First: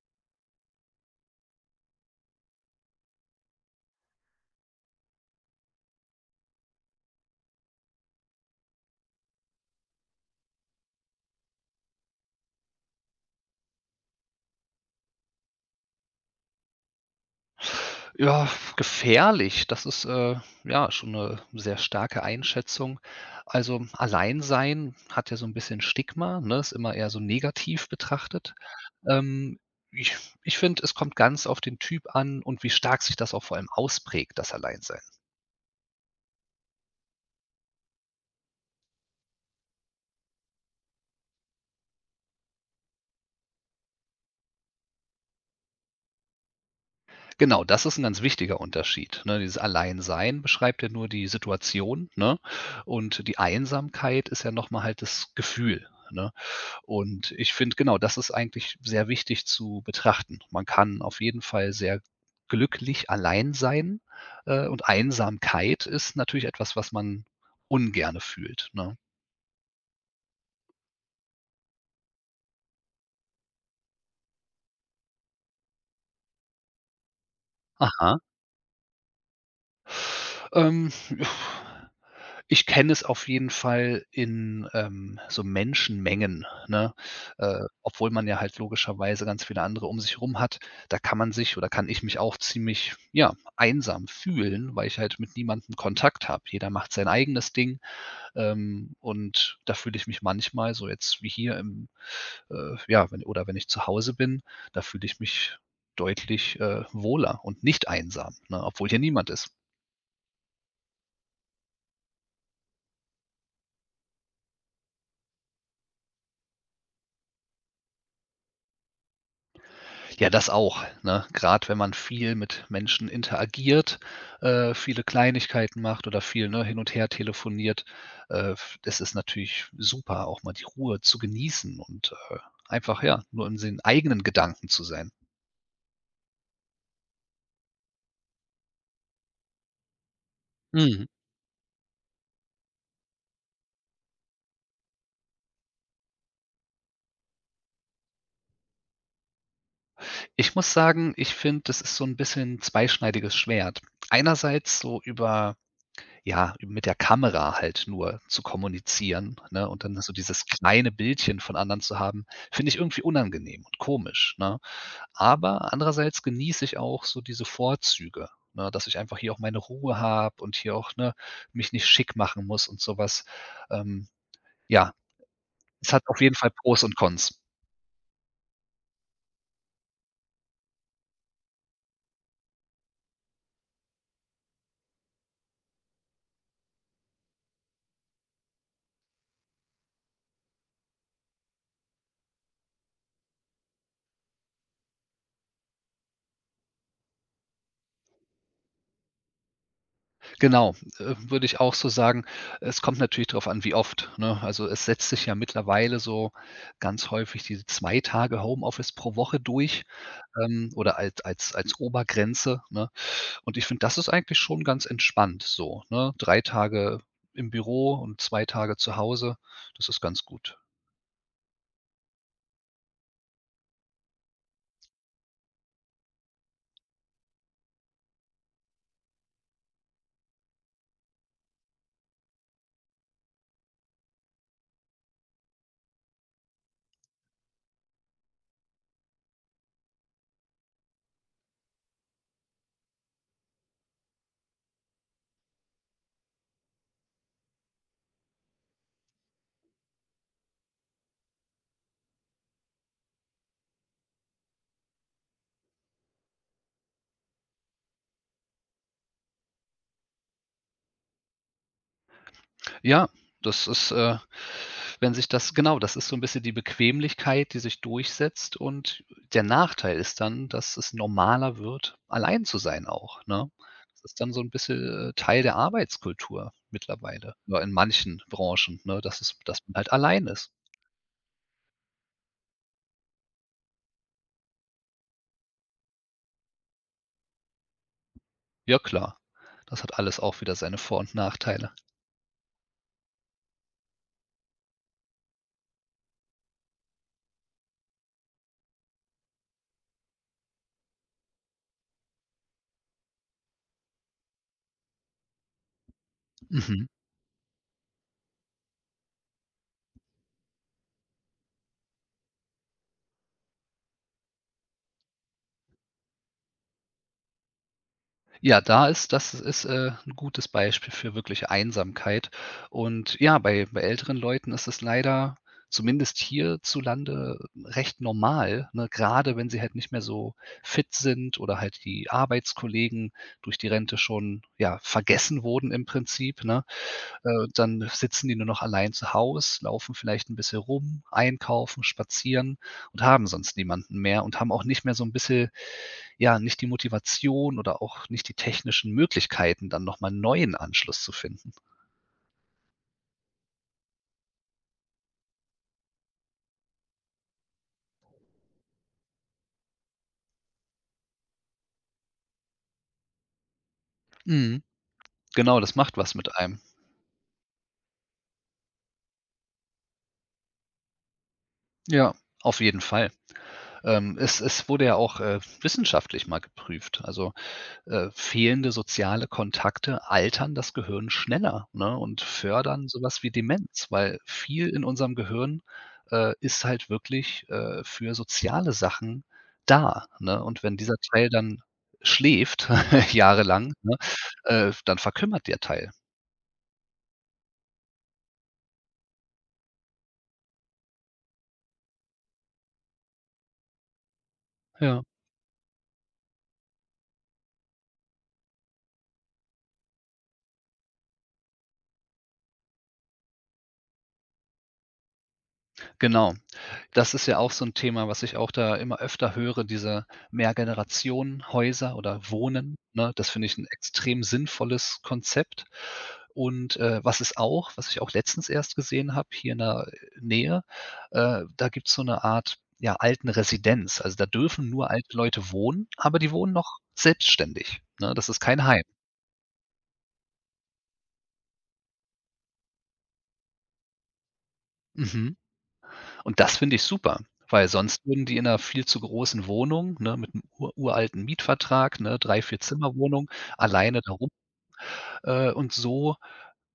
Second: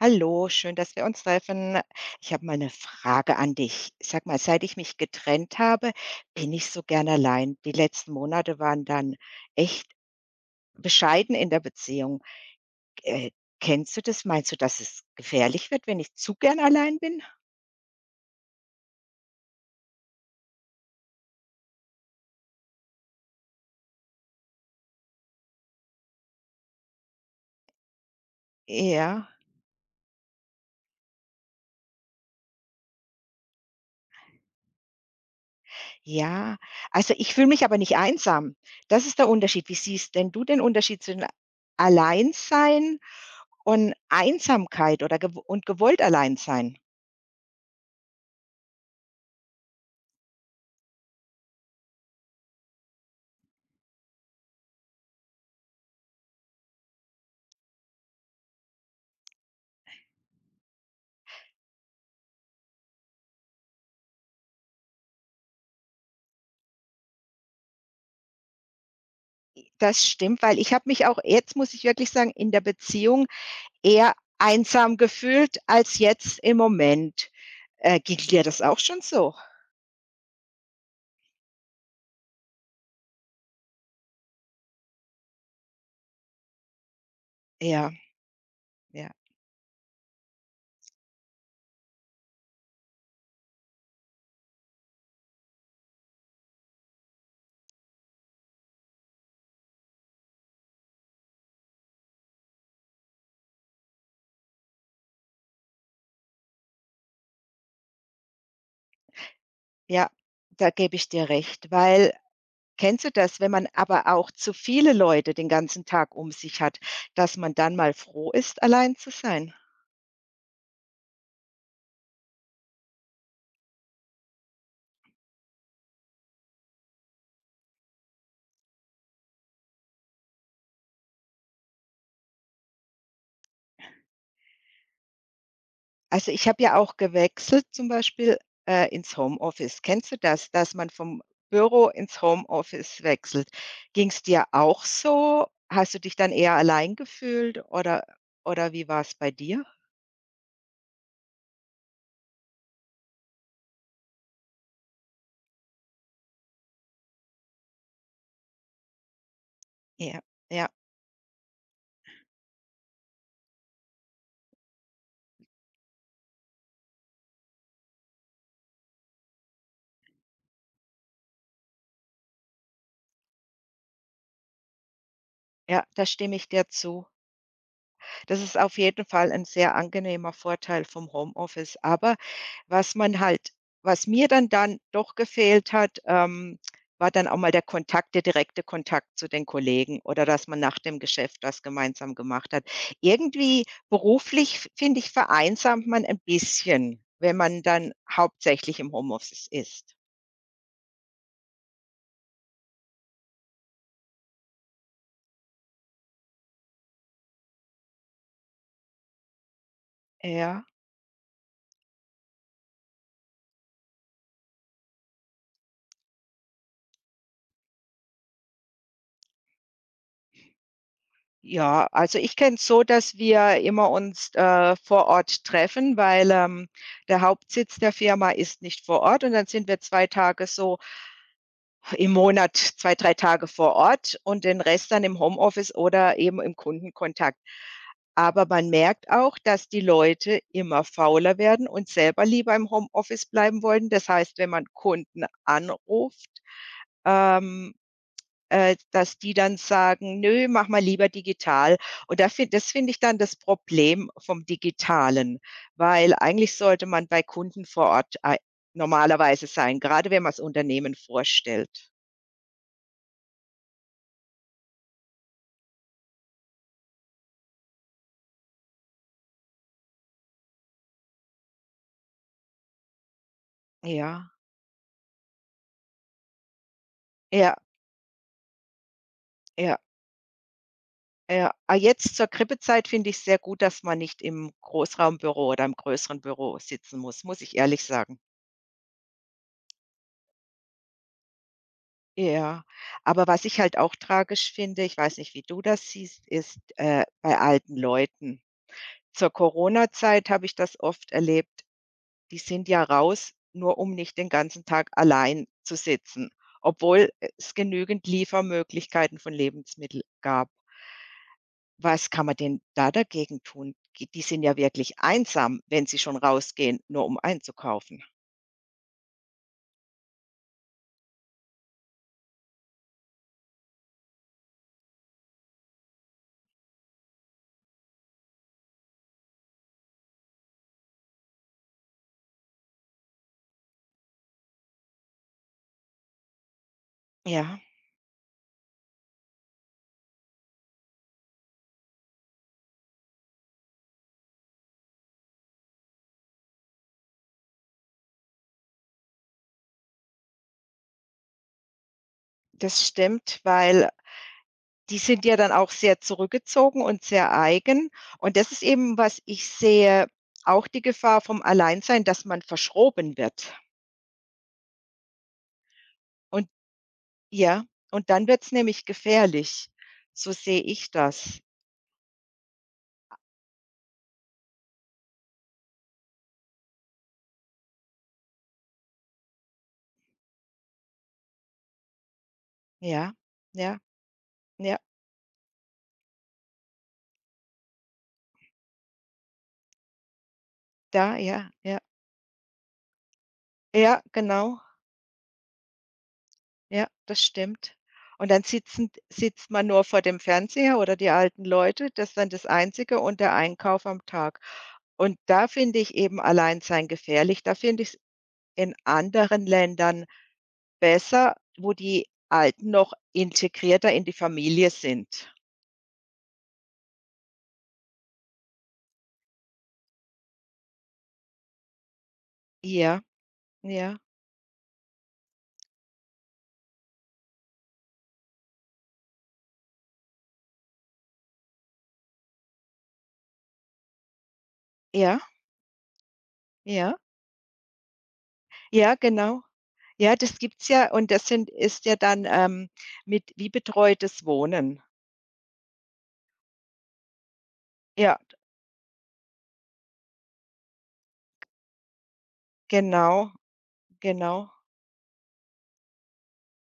Hallo, schön, dass wir uns treffen. Ich habe mal eine Frage an dich. Sag mal, seit ich mich getrennt habe, bin ich so gern allein. Die letzten Monate waren dann echt bescheiden in der Beziehung. Äh, Kennst du das? Meinst du, dass es gefährlich wird, wenn ich zu gern allein bin? Ja, gefährlich, das ist, ja, schon eine sehr starke Einschätzung. Also, Alleinsein hat ja so ein bisschen Stigma, ne? Ist immer eher so negativ betrachtet. Ja, Ähm, ich ich finde, es kommt ganz auf den Typ an und wie stark sich das auch vor allem ausprägt, das Alleinsein. ja. Also, ich fühle mich aber nicht einsam. Das ist der Unterschied. Wie siehst denn du den Unterschied zwischen Alleinsein und Einsamkeit oder gewollt allein sein? Genau, das ist ein ganz wichtiger Unterschied, ne? Dieses Alleinsein beschreibt ja nur die Situation, ne? Und die Einsamkeit ist ja noch mal halt das Gefühl, ne? Und ich finde, genau, das ist eigentlich sehr wichtig zu betrachten. Man kann auf jeden Fall sehr glücklich allein sein, und Einsamkeit ist natürlich etwas, was man ungerne fühlt, ne? Das stimmt, weil ich habe mich auch jetzt, muss ich wirklich sagen, in der Beziehung eher einsam gefühlt als jetzt im Moment. Ging Aha. dir das auch schon so? Ähm. Ich kenne es auf jeden Fall in, so Menschenmengen, ne? Ja, Obwohl man ja halt ja, logischerweise ganz viele andere um sich rum hat. Da kann man sich oder kann ich mich auch ziemlich, ja, einsam fühlen, weil ich halt mit niemandem Kontakt habe. Jeder macht sein eigenes Ding, und da fühle ich mich manchmal so jetzt wie hier im ja, wenn oder wenn ich zu Hause bin, da fühle ich mich deutlich, wohler und nicht einsam, ne, obwohl hier niemand ist. ja, da gebe ich dir recht, weil kennst du das, wenn man aber auch zu viele Leute den ganzen Tag um sich hat, dass man dann mal froh ist, allein zu sein? Ja, das auch, ne? Grad wenn man viel mit Menschen interagiert, viele Kleinigkeiten macht oder viel, ne, hin und her telefoniert, f das ist natürlich super, auch mal die Ruhe zu genießen und, einfach, ja, nur in den eigenen Gedanken zu sein. Also, ich habe ja auch gewechselt zum Beispiel, ins Homeoffice. Kennst du das, dass man Mhm. vom Büro ins Homeoffice wechselt? Ging es dir auch so? Hast du dich dann eher allein gefühlt oder wie war es bei dir? Ich muss sagen, ich finde, das ist so ein bisschen zweischneidiges Schwert. Einerseits so über ja, mit der Kamera halt nur zu kommunizieren, ne, und dann so Ja, dieses ja, kleine Bildchen von anderen zu haben, finde ich irgendwie unangenehm und komisch, ne? Aber andererseits genieße ich auch so diese Vorzüge, ne, dass ich einfach hier auch meine Ruhe habe und hier auch, ne, mich nicht schick machen muss und sowas. Ähm, ja, ja, es da hat auf stimme jeden ich Fall dir Pros und zu. Cons. Das ist auf jeden Fall ein sehr angenehmer Vorteil vom Homeoffice, aber was man halt, was mir dann doch gefehlt hat, war dann auch mal der Kontakt, der direkte Kontakt zu den Kollegen oder dass man nach dem Geschäft das gemeinsam gemacht hat. Irgendwie beruflich, f finde ich, vereinsamt man ein bisschen, wenn man dann hauptsächlich im Homeoffice ist. Genau, würde ich auch so sagen. Es kommt natürlich darauf an, wie oft, ne? Also, es setzt sich ja mittlerweile so ganz häufig diese 2 Tage Homeoffice pro Woche durch, Ja. Oder als als Obergrenze, ne? Und ich finde, das ist eigentlich schon ganz entspannt so, ne? 3 Tage im Büro und 2 Tage zu Hause, das ist ganz gut. Ja, also ich kenne es so, dass wir immer uns, vor Ort treffen, weil, der Hauptsitz der Firma ist nicht vor Ort, und dann sind wir 2 Tage so im Monat, zwei, drei Tage vor Ort und den Rest dann im Homeoffice oder eben im Kundenkontakt. Aber man merkt auch, dass die Leute immer fauler werden und selber lieber im Homeoffice bleiben wollen. Das heißt, wenn man Kunden anruft, ähm, dass die dann sagen: „Nö, mach mal lieber digital.“ Und da fin das finde ich dann das Problem vom Digitalen, weil eigentlich sollte man bei Kunden vor Ort ei normalerweise sein, gerade wenn man das Unternehmen vorstellt. Ja, das ist, wenn sich das genau, das ist so ein bisschen die Bequemlichkeit, die sich durchsetzt und der Nachteil ist dann, dass es normaler wird, allein zu sein auch, ne? Das ist Ja, dann so ein bisschen, Teil der Arbeitskultur mittlerweile ja, oder in manchen Branchen, ne, dass man ja, halt allein ist. ja. Ah, jetzt zur Krippezeit finde ich's sehr gut, dass man nicht im Großraumbüro oder im größeren Büro sitzen muss, muss ich ehrlich sagen. Ja klar, das hat alles auch wieder seine Vor und Nachteile. Ja, aber was ich halt auch tragisch finde, ich weiß nicht, wie du das siehst, ist, bei alten Leuten. Zur Corona-Zeit habe ich das oft erlebt, die sind ja raus, nur um nicht den ganzen Tag allein zu sitzen, Mhm. obwohl es genügend Liefermöglichkeiten von Lebensmittel gab. Was kann man denn da dagegen tun? G Die sind ja wirklich einsam, wenn sie schon rausgehen, nur um einzukaufen. Ja, da ist das ist, 'n gutes Beispiel für wirkliche Einsamkeit. Und ja, bei älteren Leuten ist es leider, zumindest hierzulande, recht normal, ne, gerade wenn sie halt nicht mehr so fit sind oder halt die Arbeitskollegen durch die Rente schon, ja, vergessen wurden im Prinzip, ne? Ja, Dann sitzen die nur noch allein zu Hause, laufen vielleicht ein bisschen rum, einkaufen, spazieren und haben sonst niemanden mehr und haben auch nicht mehr so ein bisschen ja, nicht die Motivation oder auch nicht die technischen Möglichkeiten, dann nochmal mal neuen Anschluss zu finden. das stimmt, weil die sind ja dann auch sehr zurückgezogen und sehr eigen. Und das ist eben, was ich sehe, auch die Gefahr vom Alleinsein, dass man verschroben wird. Mhm. Genau, das macht was mit Und einem. ja, und dann wird's nämlich gefährlich. So sehe ich das. Ja, auf jeden Fall. Es wurde ja auch, wissenschaftlich mal geprüft. Also, fehlende soziale Kontakte altern das Gehirn schneller, ne, und fördern Ja, sowas wie ja, Demenz, weil viel ja, in unserem Gehirn, ist halt wirklich, für soziale Sachen da, ne? Und wenn dieser da, Teil ja, dann ja. schläft jahrelang, ne, Ja, genau. Dann verkümmert der Teil. Ja, das stimmt. Und dann sitzen sitzt man nur vor dem Fernseher oder die alten Leute, das ist dann das Einzige und der Einkauf am Tag. Ja, Und da finde ich eben Alleinsein gefährlich. Da finde ich es in anderen Ländern besser, wo die Alten noch integrierter in die Familie sind. genau. Das ist ja auch so 'n Thema, was ich auch da immer öfter höre, diese Mehrgenerationenhäuser oder Wohnen, Ja, ne? Das finde ich 'n ja, extrem sinnvolles Konzept. Und, was ich auch letztens erst gesehen habe hier in der Nähe, da gibt's so 'ne Art, ja, Altenresidenz. Also, da dürfen nur alte ja, Leute wohnen, aber die wohnen noch ja, selbstständig, ne? Das ist kein Heim. ja, genau. Ja, das gibt's ja und das sind ist ja dann, mit wie betreutes Wohnen. Mhm. Und das finde ich super, weil sonst Ja, würden die in einer viel zu großen Wohnung, ne, mit einem ur uralten Mietvertrag, ne, 3 4 genau, Zimmerwohnung, alleine da rum genau, und so,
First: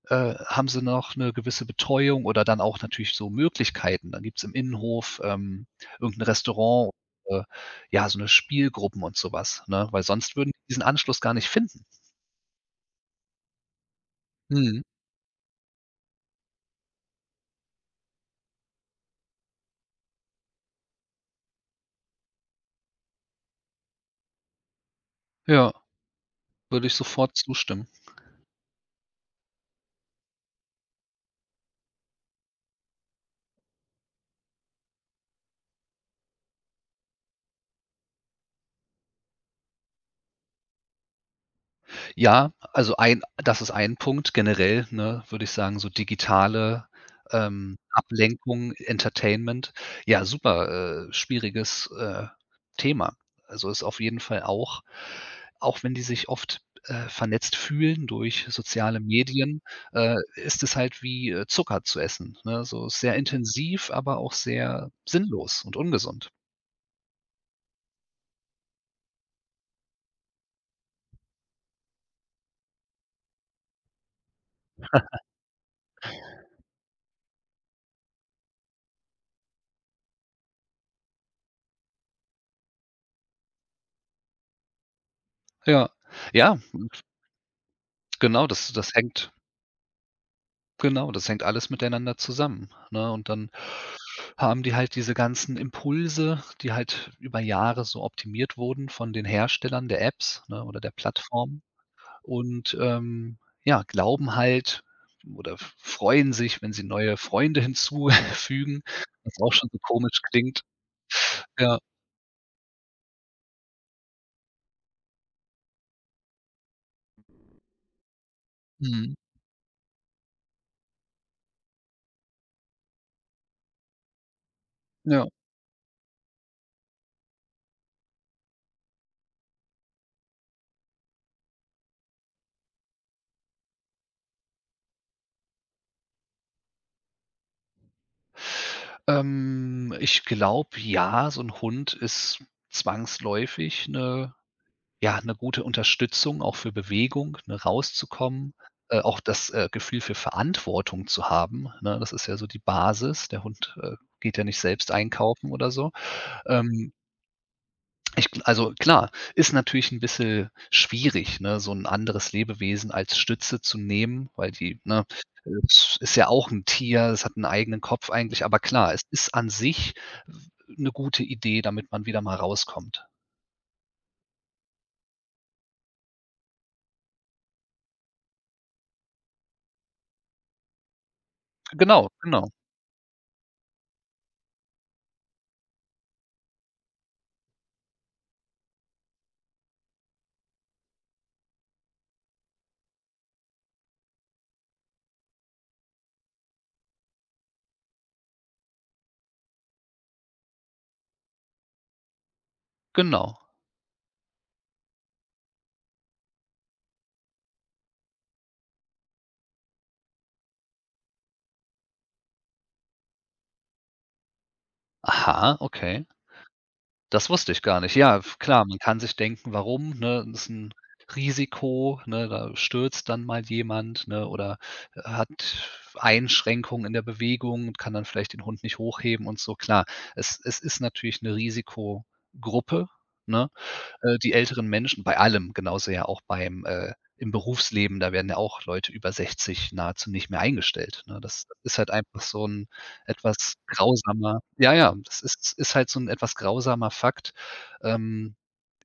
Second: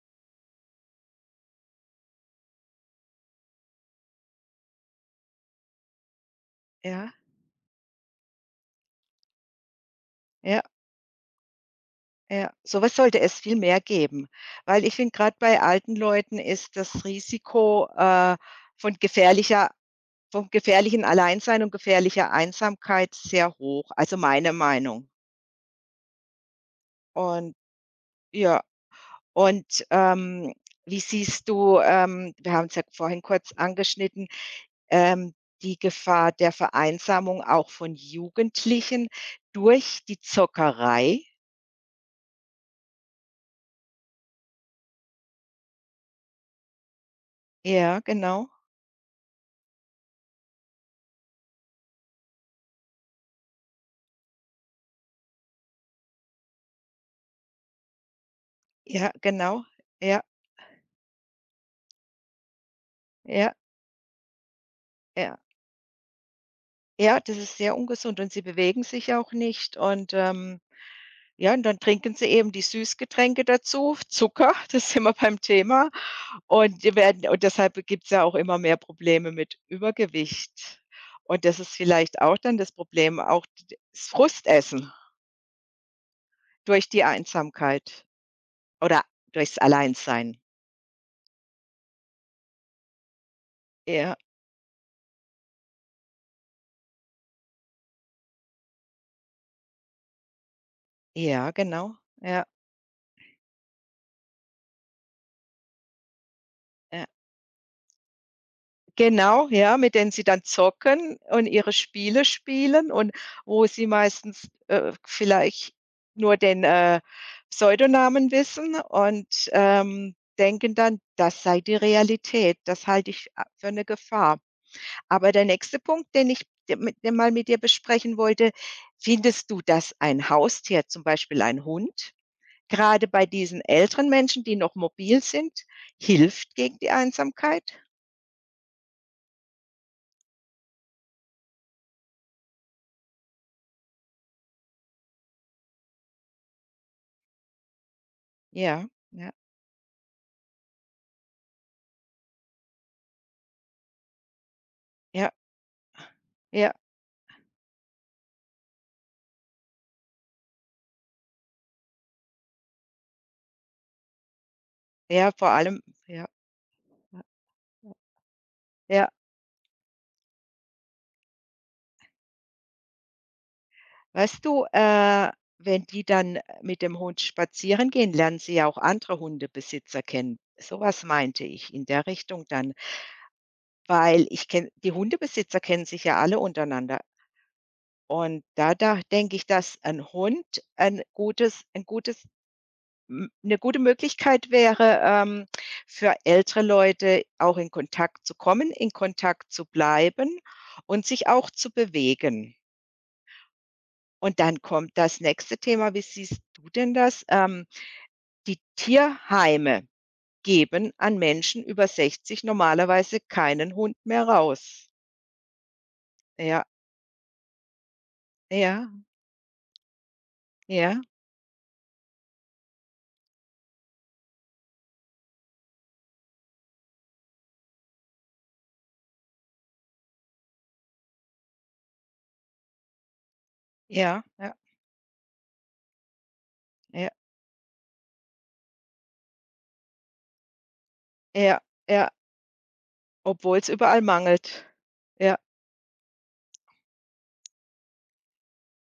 haben sie noch 'ne gewisse Betreuung oder dann auch natürlich so Möglichkeiten. Dann gibt's im Innenhof, irgend 'n Restaurant, ja, äh, ja, so 'ne Spielgruppen und so was, ne? Weil sonst würden ja. die diesen Anschluss gar nicht finden. Ja, sowas sollte es viel mehr geben, Mhm. weil ich finde, gerade bei alten Leuten ist das Risiko, von gefährlicher, vom gefährlichen Alleinsein und gefährlicher Einsamkeit sehr hoch, also meine Meinung. Ja, würde ich sofort Und zustimmen. ja, und, wie siehst du, wir haben es ja vorhin kurz angeschnitten, ähm, die Gefahr der Vereinsamung auch von Jugendlichen durch die Zockerei? Ja, also ein das ist ein Punkt. Generell, ne, würde ich sagen, so digitale, Ja, genau. Ablenkung, Entertainment. Ja, super, schwieriges, Thema. Also, ist auf jeden Fall auch wenn die sich oft, vernetzt fühlen durch soziale Ja, Medien, genau. Ja, ist es halt wie, Zucker zu essen, ne? So sehr ja, intensiv, aber auch sehr ja. sinnlos und ungesund. Ja, das ist sehr ungesund und sie bewegen sich auch nicht und, ja, und dann trinken sie eben die Süßgetränke dazu, Zucker, das sind wir beim Thema und die werden und deshalb gibt es ja auch immer mehr Probleme mit Übergewicht. Und das ist vielleicht auch dann das Problem, auch d das Frustessen Ja. Ja, durch die Einsamkeit genau, das das oder hängt durchs Alleinsein. genau, das hängt alles miteinander zusammen, ne? Und dann Ja, haben die halt diese ganzen Impulse, die halt über Jahre so optimiert wurden von den Herstellern der Apps, ne, oder der ja, Plattformen genau. Ja, und, ja, glauben halt oder f freuen sich, wenn sie ja. neue Freunde hinzufügen, was Genau, auch schon ja, so mit denen komisch sie dann klingt. zocken und ihre Ja, Spiele spielen und wo sie meistens, vielleicht nur den, Pseudonamen wissen mhm, und, denken dann, das sei die Realität. Das halte ich a für eine Gefahr. ja. Aber der nächste Punkt, den ich d mit den mal mit dir besprechen wollte: Findest du, dass ein Haustier, zum Beispiel ein Hund, gerade bei diesen älteren Menschen, die noch mobil sind, hilft gegen die Einsamkeit? Ich glaube, ja, so 'n Hund ist zwangsläufig 'ne Ja, eine gute Unterstützung auch für Bewegung, ne, rauszukommen, Ja, auch ja, das, Gefühl für Verantwortung zu haben, ne? Das ist ja so die Basis. Der Hund, geht ja nicht selbst ja. einkaufen oder so. Ja, Ähm, ich gl also klar, ist natürlich ein bisschen schwierig, ne, so ein anderes Lebewesen als Stütze zu nehmen, ja, vor allem, es ist ja, ja auch ein Tier, es hat einen eigenen Kopf eigentlich, aber klar, es ja. ist an sich eine gute Idee, damit man wieder mal rauskommt. Weißt du, wenn die dann mit dem Hund spazieren gehen, lernen sie ja auch andere Hundebesitzer kennen. Sowas meinte ich in der Genau, Richtung genau, dann, weil ich kenne die Hundebesitzer kennen sich ja alle untereinander. Und da denke ich, dass ein Hund ein gutes, m 'ne gute Möglichkeit wäre, für ältere Leute auch in Kontakt zu kommen, in Kontakt zu bleiben und sich auch zu bewegen. genau. Und dann kommt das nächste Thema, wie siehst du denn das? Die Tierheime geben an Menschen über 60 normalerweise keinen Hund mehr raus. Aha, okay. Ja, Das wusste ich gar nicht. Ja, f klar, man ja, kann sich denken: „Warum“, ne? Das ist ein ja, Risiko, ne? Da stürzt dann mal jemand, ne, oder hat Einschränkungen in der Bewegung und kann dann vielleicht den Hund nicht hochheben und so. Klar, es ist natürlich eine Risikogruppe, ne? Ja, Die ja, älteren Menschen bei allem, genauso ja auch beim ja, im Berufsleben, da werden ja auch Leute über 60 nahezu nicht mehr eingestellt, ne? Das ja, ist halt ja, einfach so ein etwas obwohl es überall grausamer mangelt. ja, ja, das Ja, ist halt so ein etwas grausamer Fakt. Ähm,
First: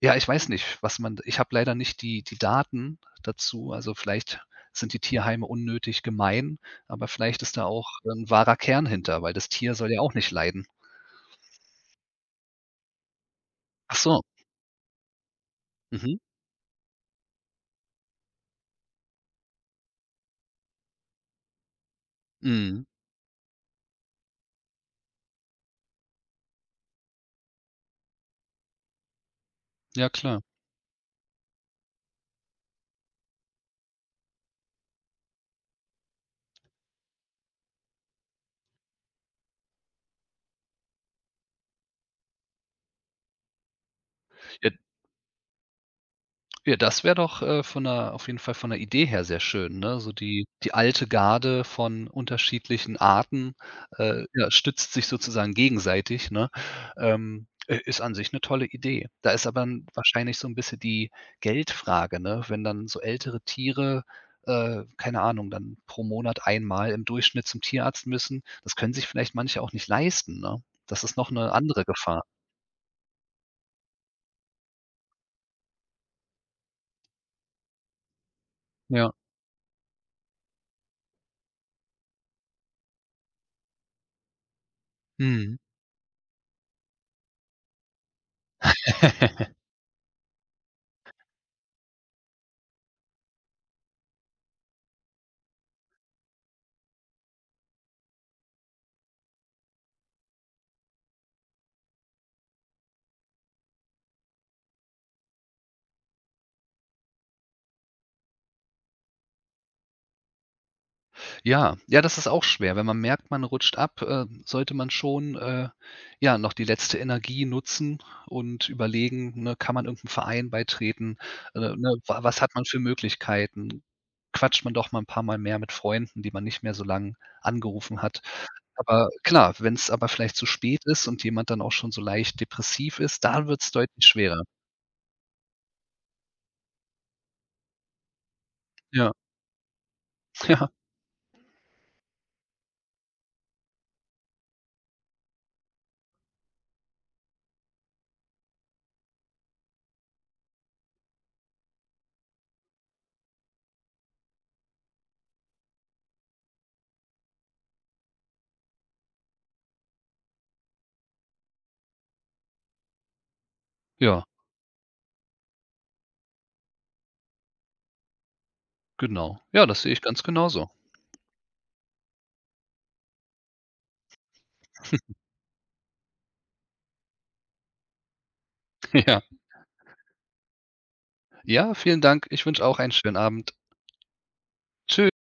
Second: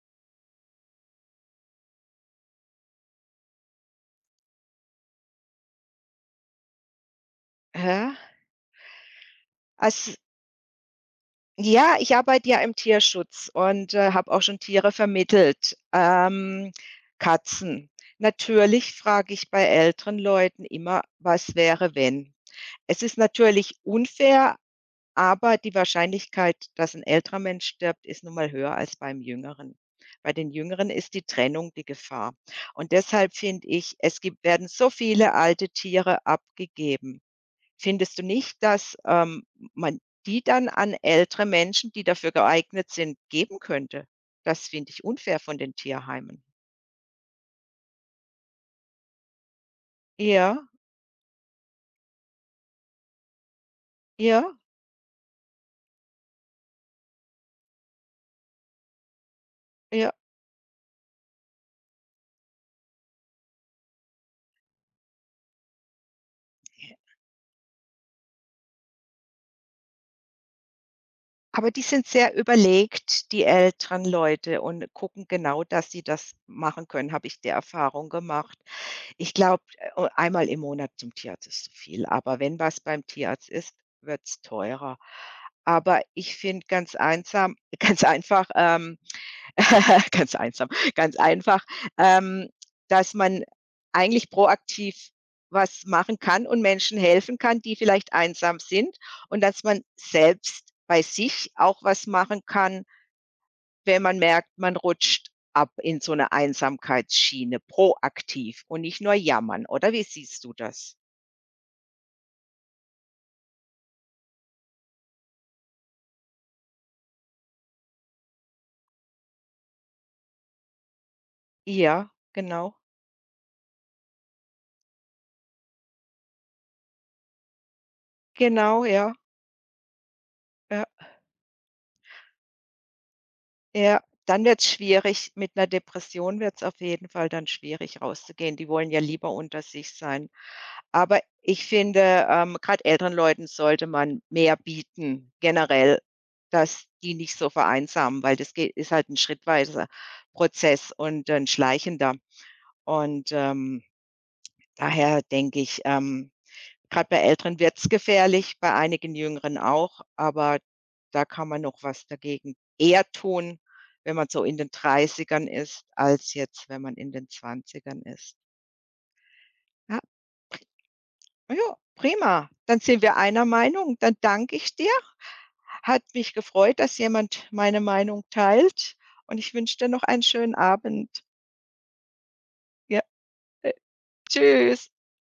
ja, ich weiß nicht, was man ich habe leider nicht die Daten dazu, also vielleicht sind die Tierheime unnötig gemein, aber vielleicht ist da auch ja. ein wahrer Kern hinter, weil das Tier soll ja Also auch nicht leiden. ja, ich arbeite ja im Tierschutz und, Ach so, habe auch schon Tiere vermittelt, mhm, Katzen. Natürlich frage ich bei älteren Leuten immer: „Was wäre, wenn?“ mhm. Es ist natürlich unfair, aber die Wahrscheinlichkeit, dass ein älterer Mensch stirbt, ist nun mal höher als beim Jüngeren. Ja Bei klar. den Jüngeren ist die Trennung die Gefahr. Und deshalb finde ich, es gibt, werden so viele alte Tiere abgegeben. Findest du nicht, dass, man die dann an ältere Menschen, die dafür geeignet sind, geben könnte? Das Ja finde ich unfair von den Tierheimen. Ja, das wäre doch, von der auf jeden Fall von der Idee her sehr schön, ne? So die Ja, alte Garde von unterschiedlichen Arten, ja, ja, stützt sich sozusagen gegenseitig, ne? I ist an sich eine tolle Idee. Da ist aber 'n ja. wahrscheinlich so ein bisschen die Geldfrage, ne? Wenn dann so ältere Tiere, keine Ahnung, dann pro Monat einmal im Durchschnitt zum Tierarzt müssen, das können sich vielleicht manche auch nicht leisten, ne? Das ist noch eine Aber die andere sind Gefahr. sehr überlegt, die älteren Leute, und gucken genau, dass sie das machen können, habe ich die Erfahrung gemacht. Ja. Ich glaube, einmal im Monat zum Tierarzt ist zu viel, aber wenn was beim Tierarzt ist, wird's teurer. Mhm. Aber ich finde ganz einsam ganz einfach, ganz einsam, ganz einfach, ähm, dass man eigentlich proaktiv was machen kann und Menschen helfen kann, die vielleicht einsam sind, und dass man selbst bei sich auch was machen kann, wenn man merkt, man rutscht ab in so eine Einsamkeitsschiene, proaktiv und nicht nur jammern, oder wie siehst du das? Ja, ja, das ist auch schwer. Wenn man merkt, man rutscht ab, sollte man schon, ja, noch die letzte Energie nutzen und überlegen, ne, kann man irgend Verein beitreten? Ne, Ja, wa was hat man genau. für Möglichkeiten? Quatscht man doch mal ein paar Mal mehr mit Freunden, die man nicht mehr so lange angerufen hat. Genau, Aber ja, klar, wenn es vielleicht zu spät ja. ist und jemand dann auch schon so leicht depressiv ist, dann wird es Ja, deutlich schwerer. dann wird's schwierig. Mit einer Depression wird's auf jeden Fall dann schwierig rauszugehen. Die wollen ja Ja, lieber unter sich sein. ja, Aber ich finde, grad älteren Leuten sollte man mehr bieten generell, dass die nicht so vereinsamen, weil das geht ist halt ein schrittweiser Prozess und ein schleichender. Und, daher denke ich, gerade bei Älteren wird's gefährlich, bei einigen Jüngeren auch, aber da kann man noch was dagegen eher tun, wenn ja, man so in den Dreißigern ist, als jetzt, wenn man in den Zwanzigern ist. genau. Ja, das sehe Ja, ich ganz genauso. ja, prima. Dann sind wir einer Meinung. Dann danke ich dir. Hat mich gefreut, dass jemand meine Meinung teilt, Ja. und ich wünsche dir noch einen schönen Abend. Ja, vielen Dank. Ich wünsche auch einen Ja, schönen Abend. äh, tschüss. Tschüss.